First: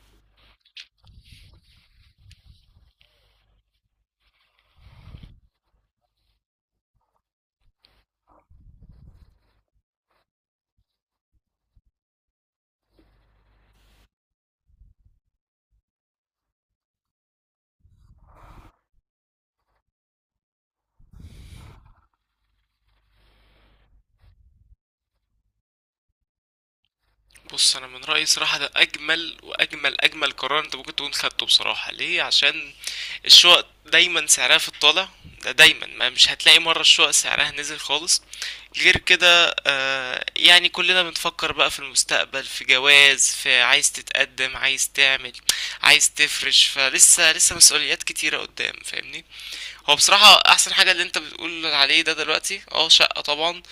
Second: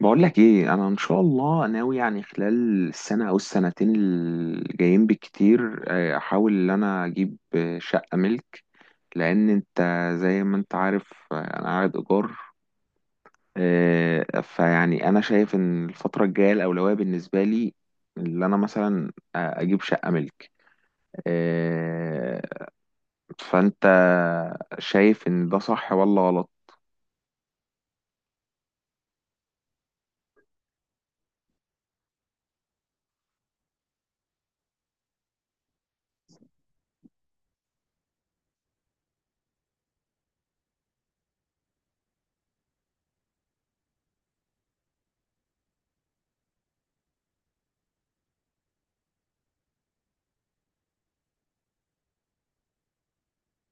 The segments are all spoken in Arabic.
بقول لك ايه، انا ان شاء الله ناوي يعني خلال السنه او السنتين الجايين بالكتير، احاول ان انا اجيب شقه ملك. لان انت، زي ما انت عارف، انا قاعد ايجار. فيعني انا شايف ان الفتره الجايه الاولويه بالنسبه لي، اللي انا مثلا اجيب شقه ملك. آه، فانت شايف ان ده صح ولا غلط؟ بص، انا من رايي صراحه ده اجمل واجمل اجمل قرار انت ممكن تكون خدته. بصراحه ليه؟ عشان الشقق دايما سعرها في الطالع، ده دايما ما مش هتلاقي مره الشقق سعرها نزل خالص. غير كده يعني كلنا بنفكر بقى في المستقبل، في جواز، في عايز تتقدم، عايز تعمل، عايز تفرش، فلسه لسه مسؤوليات كتيره قدام، فاهمني؟ هو بصراحة احسن حاجة اللي انت بتقول عليه ده دلوقتي شقة طبعا.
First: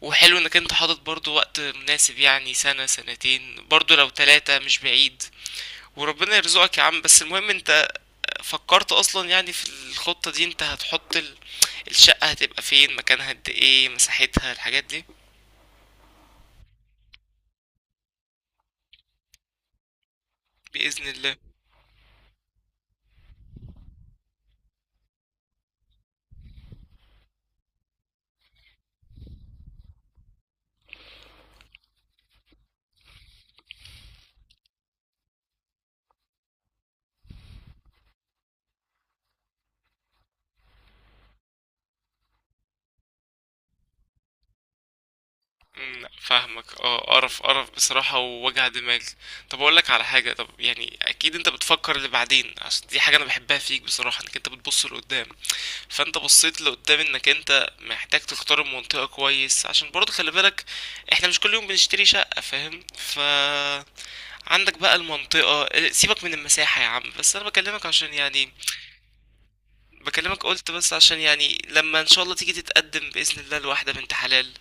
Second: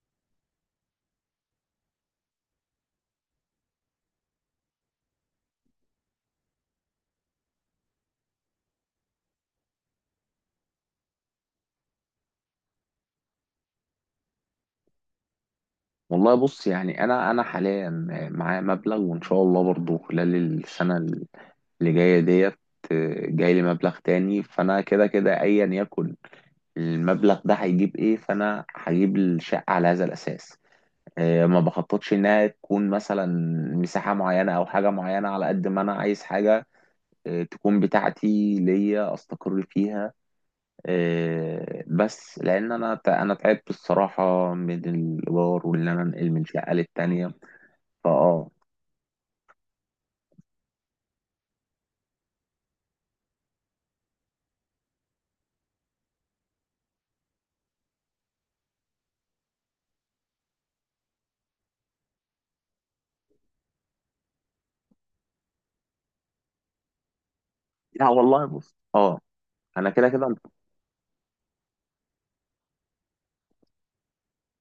وحلو انك انت حاطط برضو وقت مناسب، يعني سنة سنتين، برضو لو تلاتة مش بعيد. وربنا يرزقك يا عم. بس المهم انت فكرت اصلا يعني في الخطة دي؟ انت هتحط الشقة هتبقى فين؟ مكانها؟ قد ايه مساحتها؟ الحاجات دي. والله بص، يعني انا حاليا معايا مبلغ، وان شاء الله برضه خلال السنه بإذن الله. اللي جاية ديت جاي لي مبلغ تاني. فانا كده كده ايا يكن المبلغ ده هيجيب ايه، فانا هجيب الشقة على هذا الاساس. ما بخططش انها تكون مثلا مساحة معينة او حاجة معينة، على قد ما انا عايز حاجة تكون بتاعتي ليا استقر فيها. بس لان انا تعبت الصراحة من الايجار، وان مم، انا لأ، انقل من فاهمك. شقة اه، للتانية. قرف قرف بصراحة فاه ووجع دماغ. طب اقول لك على حاجة، طب يعني اكيد انت بتفكر لبعدين، عشان دي حاجة انا بحبها فيك بصراحة، انك انت بتبص لقدام. فانت بصيت لقدام انك انت محتاج تختار المنطقة كويس، عشان برضه خلي بالك احنا مش كل يوم بنشتري شقة، فاهم؟ ف عندك بقى المنطقة، اه، سيبك من المساحة يا عم، بس انا بكلمك لا عشان والله يعني بص، اه، انا كده كده. بكلمك قلت بس عشان يعني لما ان شاء الله تيجي تتقدم باذن الله لواحدة بنت حلال،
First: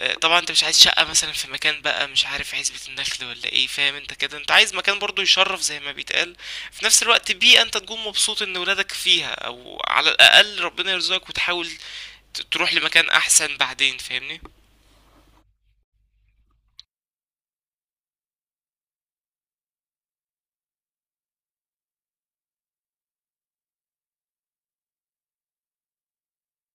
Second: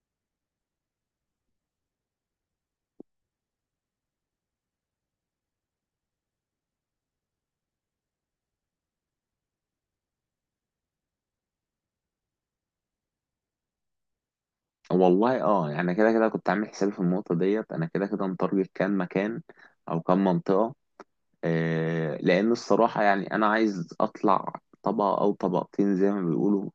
اه، طبعا انت مش عايز شقة مثلا في مكان بقى مش عارف عزبة النخل ولا ايه، فاهم؟ انت كده انت عايز مكان برضه يشرف زي ما بيتقال، في نفس الوقت بيئة انت تكون مبسوط ان ولادك فيها، او على الاقل ربنا يرزقك وتحاول تروح لمكان احسن بعدين، فاهمني؟ والله اه، يعني كده كده كنت عامل حسابي في النقطة ديت، انا كده كده متارجت كان مكان او كان منطقة. لان الصراحة يعني انا عايز اطلع طبقة او طبقتين زي ما بيقولوا.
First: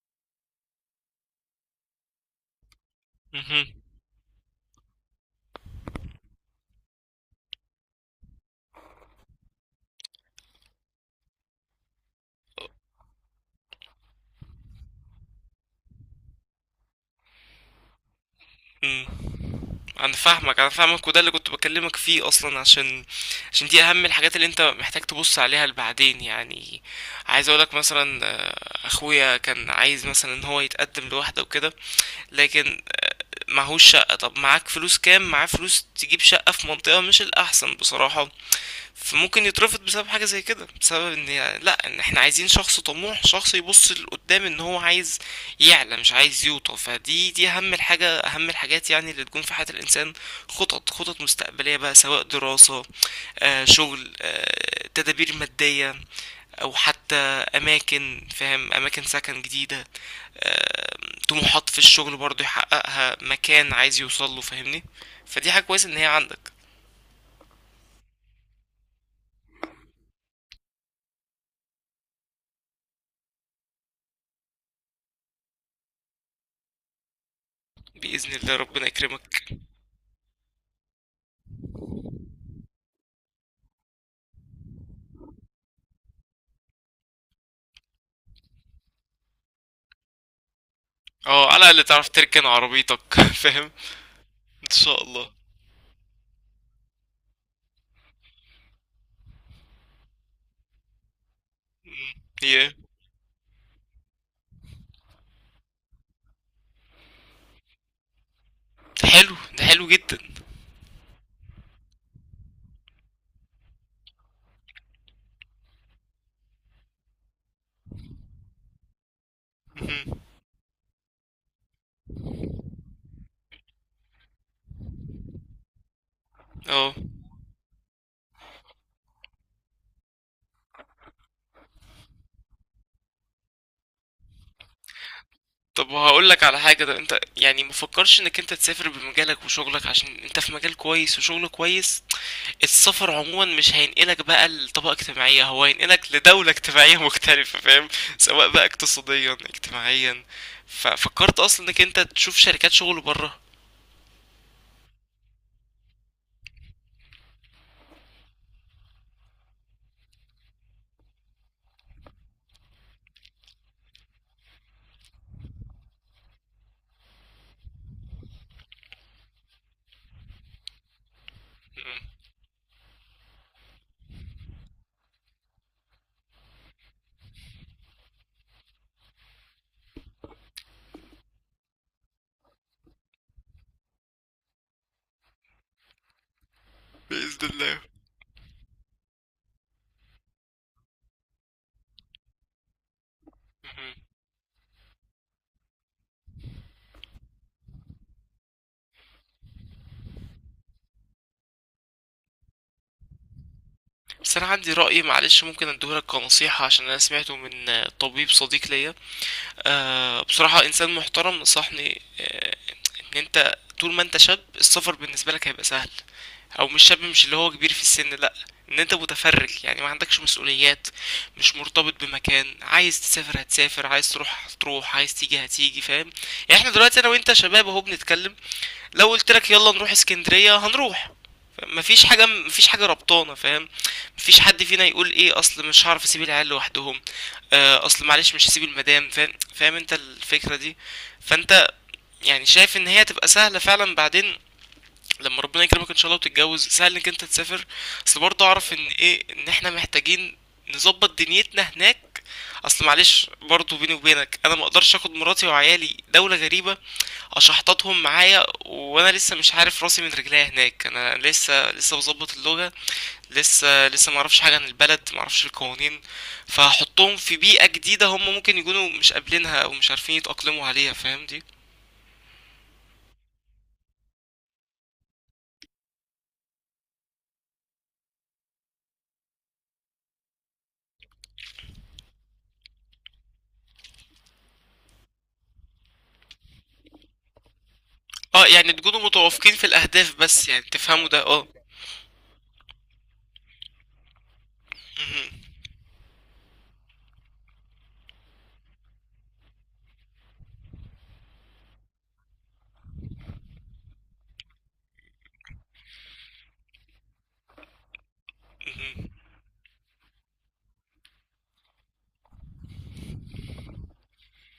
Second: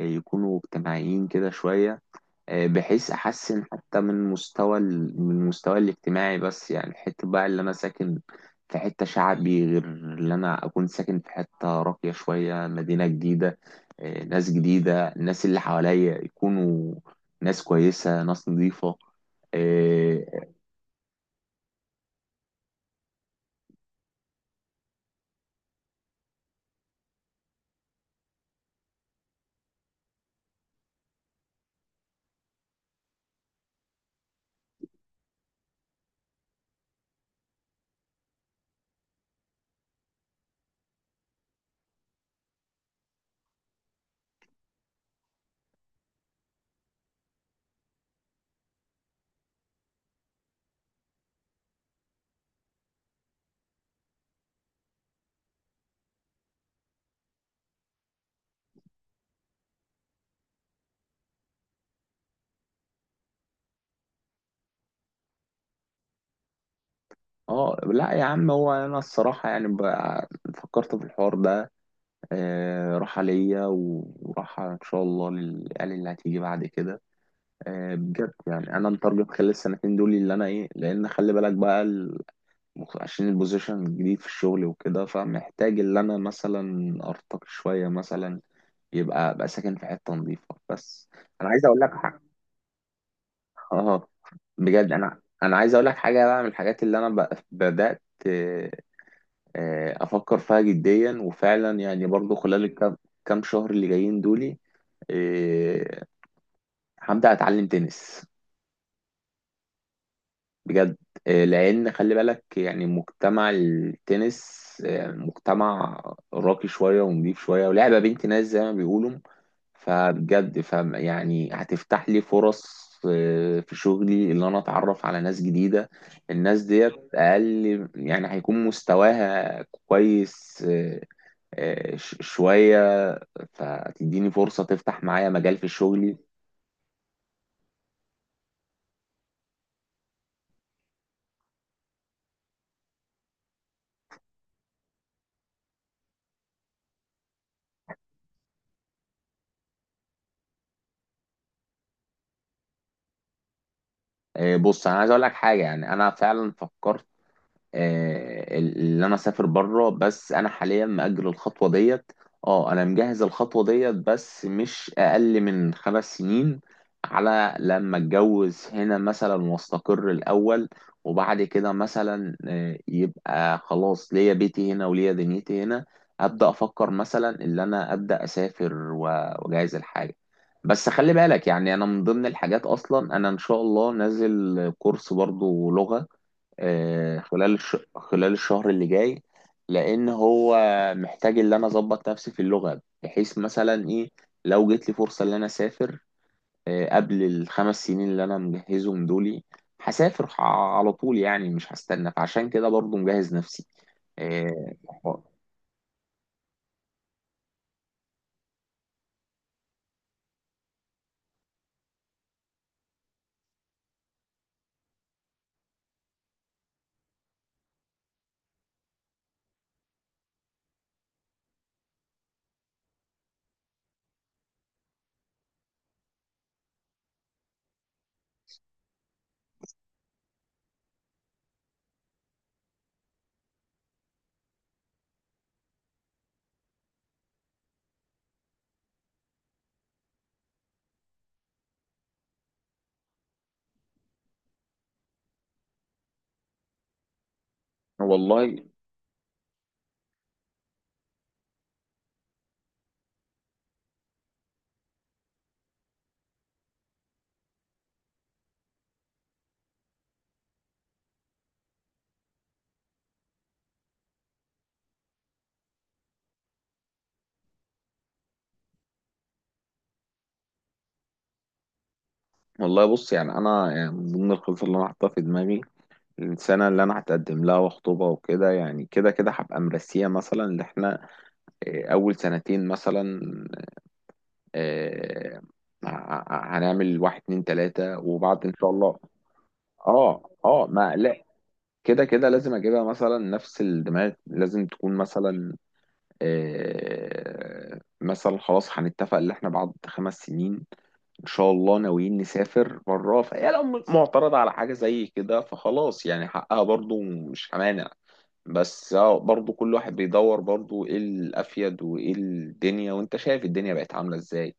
يكونوا اجتماعيين كده شوية. بحيث احسن مهم. حتى من مستوى من المستوى الاجتماعي، بس يعني حته بقى اللي انا ساكن في حته شعبي، غير اللي انا اكون ساكن في حته راقيه شويه، مدينه جديده. ناس جديده، الناس اللي حواليا يكونوا ناس كويسه، ناس نظيفه. مم. انا اه. فاهمك انا فاهمك، وده اللي كنت بكلمك فيه اصلا، عشان دي اهم الحاجات اللي انت محتاج تبص عليها لبعدين يعني. عايز اقولك مثلا، اخويا كان عايز مثلا ان هو يتقدم لوحده وكده، لكن معهوش شقة. طب معاك فلوس كام؟ معاه فلوس تجيب شقة في منطقة مش الاحسن بصراحة، فممكن يترفض بسبب حاجة زي كده، بسبب ان لا، ان احنا عايزين شخص طموح، شخص يبص لقدام، ان هو عايز يعلى مش عايز يوطى. فدي اهم الحاجة، اهم الحاجات يعني اللي تكون في حياة الانسان. خطط، خطط مستقبلية بقى، سواء دراسة، شغل، تدابير مادية، او حتى اماكن، فاهم؟ اماكن سكن جديدة، طموحات في الشغل برضه يحققها، مكان عايز يوصله، فاهمني؟ فدي حاجة كويسة ان هي عندك. لا يا عم، هو انا الصراحه يعني بقى فكرت في الحوار ده. راحه ليا وراحه ان شاء الله للعيال اللي هتيجي بعد كده. بإذن بجد الله يعني ربنا انا متارجت خلال يكرمك. السنتين دول اللي انا ايه، لان خلي بالك بقى عشان البوزيشن الجديد في الشغل وكده، فمحتاج اللي انا مثلا ارتقي شويه، مثلا يبقى ابقى ساكن في حته نظيفه بس. اه، انا على عايز اقول الأقل لك تعرف حاجه. تركن عربيتك فاهم. اه، ان بجد، شاء انا الله. انا عايز اقول لك حاجه، بقى من الحاجات اللي انا بدات آه، افكر فيها جديا، وفعلا يعني مم. برضو خلال ياه. كام شهر اللي جايين دولي. آه، هبدا اتعلم تنس ده حلو، ده حلو جدا. بجد. لان خلي بالك يعني مجتمع التنس، مجتمع راقي شويه ونضيف شويه، ولعبه بنت ناس زي ما بيقولوا. مهم. فبجد، يعني هتفتح لي فرص في شغلي، اللي انا اتعرف على ناس جديده. الناس ديت اه. اقل يعني هيكون مستواها كويس. شويه فتديني فرصه، تفتح معايا مجال في طب شغلي. هقول لك على حاجة، ده انت يعني مفكرش انك انت تسافر بمجالك وشغلك؟ عشان انت في مجال كويس وشغل كويس. السفر عموما مش هينقلك بقى لطبقة اجتماعية، هو هينقلك لدولة اجتماعية مختلفة، فاهم؟ سواء بقى اقتصاديا اجتماعيا. ففكرت اصلا انك انت تشوف شركات شغل بره؟ بص انا عايز اقول لك حاجه، يعني انا فعلا فكرت اللي انا اسافر بره، بس انا حاليا مأجل الخطوه ديت. اه، انا مجهز الخطوه ديت بس مش اقل من 5 سنين، على لما اتجوز هنا مثلا واستقر الاول، وبعد كده مم. مثلا يبقى خلاص ليا بيتي هنا وليا دنيتي هنا. ابدا افكر مثلا ان انا ابدا اسافر واجهز الحاجه. بس خلي بالك يعني انا من ضمن الحاجات، اصلا انا ان شاء الله نازل كورس برضو لغه بإذن خلال الله. خلال الشهر اللي جاي. لان هو محتاج ان انا اظبط نفسي في اللغه، بحيث مثلا ايه لو جت لي فرصه ان انا اسافر قبل الخمس سنين اللي انا مجهزهم دولي، هسافر على طول يعني مش هستنى. فعشان كده برضو مجهز نفسي. بس انا آه، عندي رأي، معلش ممكن اديهولك كنصيحة، عشان انا سمعته من طبيب صديق ليا، بصراحة انسان محترم نصحني. ان انت طول ما انت شاب السفر بالنسبة لك هيبقى سهل، او مش شاب، مش اللي هو كبير في السن لا، ان انت متفرج يعني ما عندكش مسؤوليات، مش مرتبط بمكان، عايز تسافر هتسافر، عايز تروح هتروح، عايز تيجي هتيجي، فاهم؟ يعني احنا دلوقتي انا وانت شباب اهو بنتكلم، لو قلت لك يلا نروح اسكندرية هنروح. مفيش حاجة، مفيش حاجة ربطانة، فاهم؟ مفيش حد فينا يقول ايه اصل مش هعرف اسيب العيال لوحدهم، اصل معلش مش هسيب المدام، فاهم؟ فاهم انت الفكرة دي؟ فانت يعني شايف ان هي تبقى سهلة فعلا بعدين لما ربنا يكرمك ان شاء الله وتتجوز، سهل انك انت تسافر. اصل برضه والله اعرف ان ايه، ان احنا محتاجين نظبط دنيتنا هناك. اصل معلش برضه بيني وبينك انا ما اقدرش اخد مراتي وعيالي دولة غريبة اشحططهم معايا وانا لسه مش عارف راسي من رجليا هناك، انا لسه لسه بظبط اللغة، لسه لسه معرفش حاجة عن البلد، معرفش القوانين، فهحطهم في بيئة جديدة هم ممكن يكونوا مش قابلينها او مش عارفين يتأقلموا عليها، فاهم دي؟ والله بص، يعني انا يعني من ضمن الخطط اللي انا حاطها في دماغي، السنه اللي انا هتقدم لها وخطوبه وكده، يعني كده كده هبقى مرسيه مثلا ان احنا إيه، اول سنتين مثلا آه، هنعمل واحد اتنين تلاتة، وبعد اه، ان شاء يعني الله تكونوا متوافقين في الاهداف، اه، بس يعني اه، ما تفهموا لا، ده، اه. كده كده لازم اجيبها مثلا نفس الدماغ، لازم تكون مهم. مثلا مثلا خلاص هنتفق ان احنا بعد 5 سنين ان شاء الله ناويين نسافر بره، فهي لو معترضة على حاجة زي كده، فخلاص يعني حقها برضو، مش همانع. بس مهم. اه، برضو كل واحد بيدور برضو ايه الافيد وايه الدنيا، وانت شايف الدنيا بقت عاملة ازاي.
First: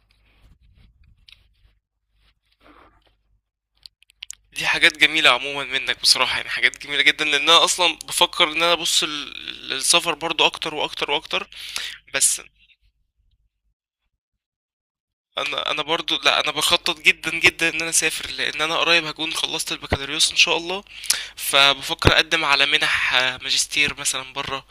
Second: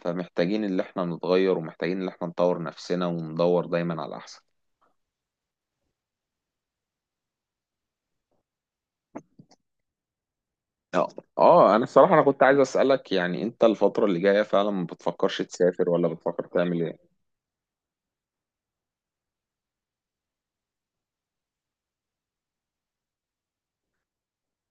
فمحتاجين اللي احنا نتغير، ومحتاجين اللي احنا نطور نفسنا وندور دايما على احسن. دي حاجات جميلة عموما منك بصراحة، يعني حاجات جميلة جدا، لان انا اصلا بفكر ان انا ابص للسفر برضو، اكتر اه، واكتر واكتر. اه، انا الصراحة انا بس كنت عايز اسألك، يعني انت الفترة اللي جاية فعلا ما بتفكرش انا تسافر ولا برضو، لا، بتفكر انا تعمل ايه؟ بخطط جدا جدا ان انا اسافر، لان انا قريب هكون خلصت البكالوريوس ان شاء الله. فبفكر اقدم على منح، ماجستير مثلا بره.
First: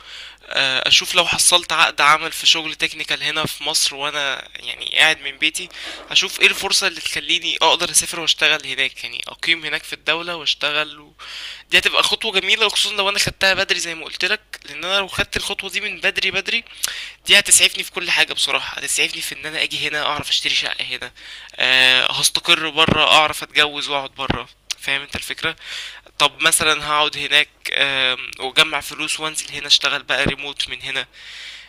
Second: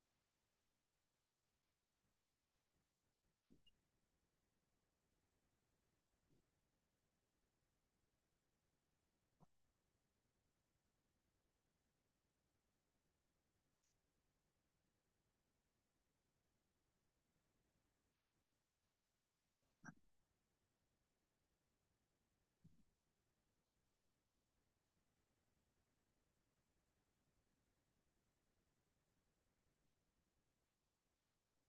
اشوف لو حصلت عقد عمل في شغل تكنيكال هنا في مصر وانا يعني قاعد من بيتي. اشوف ايه الفرصة اللي تخليني اقدر اسافر واشتغل هناك، يعني اقيم هناك في الدولة واشتغل و... دي هتبقى خطوة جميلة، وخصوصا لو انا خدتها بدري زي ما قلت لك، لان انا لو خدت الخطوة دي من بدري بدري، دي هتسعفني في كل حاجة بصراحة، هتسعفني في ان انا اجي هنا اعرف اشتري شقة هنا، أه هستقر برا، اعرف اتجوز واقعد برا، فاهم انت الفكرة؟ طب مثلا هقعد هناك، واجمع فلوس، وانزل هنا اشتغل بقى ريموت من هنا.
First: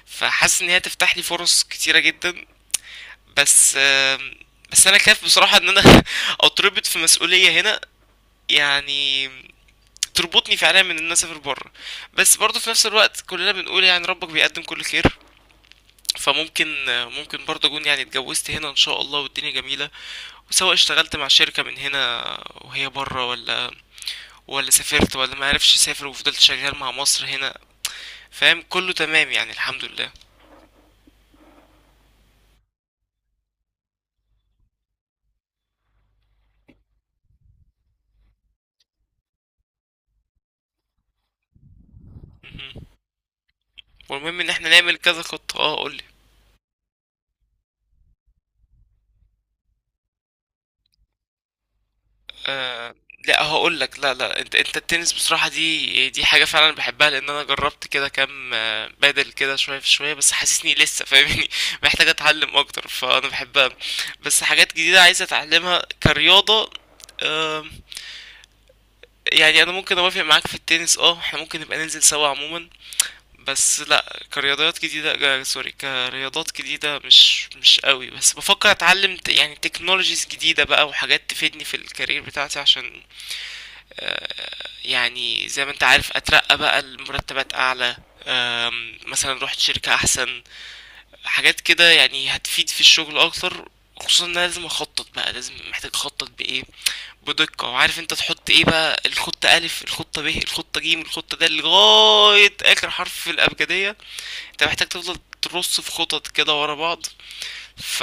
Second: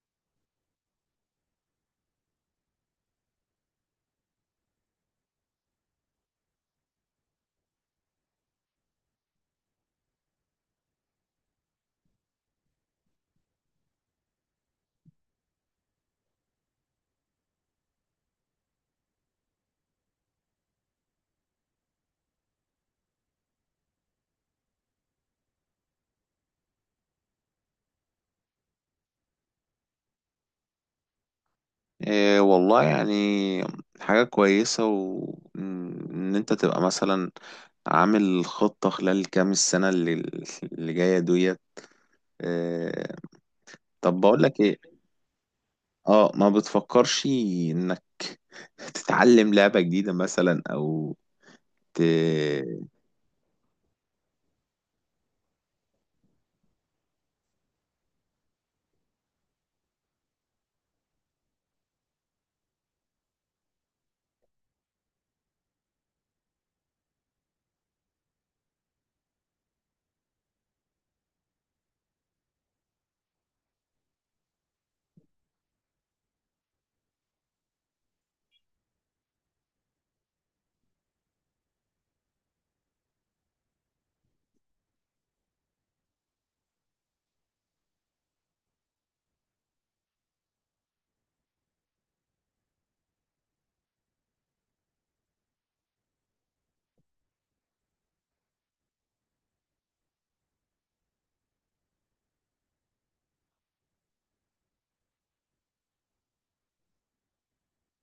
فحاسس ان هي تفتح لي فرص كتيرة جدا. بس آم، بس انا خايف بصراحة ان انا اتربط في مسؤولية هنا، يعني تربطني فعليا من ان انا اسافر بره. بس برضه في نفس الوقت كلنا بنقول يعني ربك بيقدم كل خير. فممكن ممكن برضه اكون يعني اتجوزت هنا ان شاء الله والدنيا جميله، وسواء اشتغلت مع شركه من هنا وهي بره، ولا سافرت ولا ما عرفش اسافر وفضلت شغال مع مصر هنا، فاهم؟ كله تمام يعني الحمد لله. إيه والله، يعني حاجة كويسة، وإن أنت تبقى مثلا عامل خطة خلال كام السنة اللي جاية ديت. مهم. إيه. طب والمهم ان بقولك احنا إيه. نعمل كذا خطه، اه قول. ما بتفكرش إنك تتعلم لعبة جديدة مثلا، أو ت... آه، لا هقول لك، لا لا، انت التنس بصراحة، دي حاجة فعلا بحبها، لان انا جربت كده كام، بادل كده شوية في شوية، بس حاسسني لسه، فاهمني؟ محتاج اتعلم اكتر، فانا بحبها. بس حاجات جديدة عايز اتعلمها كرياضة، آه يعني، انا ممكن اوافق معاك في التنس، اه احنا ممكن نبقى ننزل سوا عموما. بس لا، كرياضات جديدة، سوري، كرياضات جديدة مش قوي، بس بفكر اتعلم يعني تكنولوجيز جديدة بقى، وحاجات تفيدني في الكارير بتاعتي، عشان يعني زي ما انت عارف اترقى بقى لمرتبات اعلى، مثلا رحت شركة احسن، حاجات كده يعني هتفيد في الشغل اكتر. خصوصا ان انا لازم اخطط بقى، لازم محتاج اخطط بايه، بدقة، وعارف انت تحط ايه بقى، الخطة الف، الخطة ب، الخطة ج، الخطة د، لغاية اخر حرف في الابجدية. انت محتاج تفضل ترص في خطط كده ورا بعض. ف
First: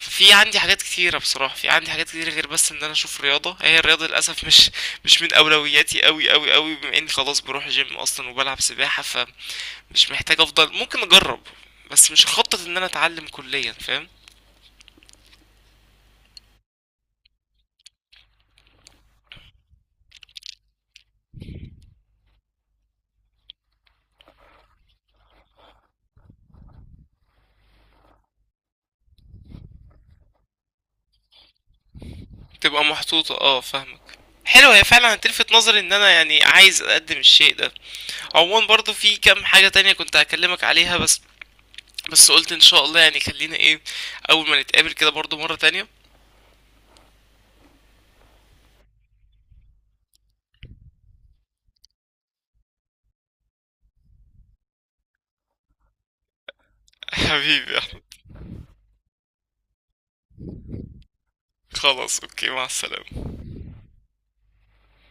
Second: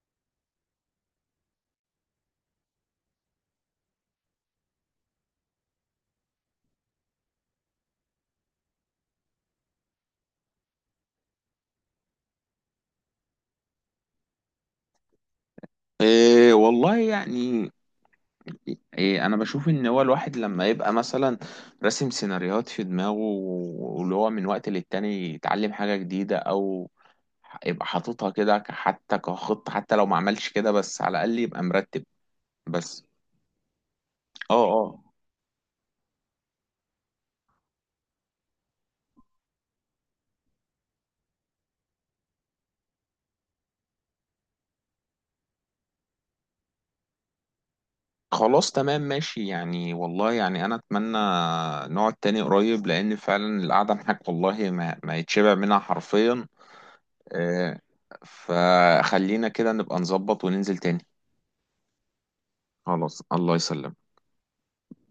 عندي حاجات كتيرة بصراحة، في عندي حاجات كتيرة غير بس ان انا اشوف رياضة. هي الرياضة للأسف مش مش من اولوياتي اوي اوي اوي، بما اني خلاص بروح جيم اصلا وبلعب سباحة، فمش محتاج. افضل ممكن اجرب، بس مش خطط ان انا اتعلم كليا، فاهم؟ إيه والله يعني إيه، انا بشوف ان هو الواحد لما يبقى مثلا راسم سيناريوهات في دماغه، واللي هو من وقت للتاني يتعلم حاجة جديدة، او يبقى حاططها كده حتى كخطة، حتى لو ما عملش كده بس على الاقل يبقى مرتب تبقى بس. محطوطة، اه فاهمك. اه، حلو، هي اه، فعلا هتلفت نظري ان انا يعني عايز اقدم الشيء ده. عموما برضو في كام حاجة تانية كنت هكلمك عليها، بس قلت ان شاء الله يعني خلينا ايه، اول ما نتقابل كده برضو مرة تانية. خلاص تمام ماشي، يعني والله يعني انا اتمنى نقعد تاني قريب، لان فعلا القعدة معاك والله ما يتشبع منها حرفيا. حبيبي. إيه. فخلينا كده نبقى نظبط وننزل تاني. خلاص اوكي، مع خلاص السلامة. الله يسلمك.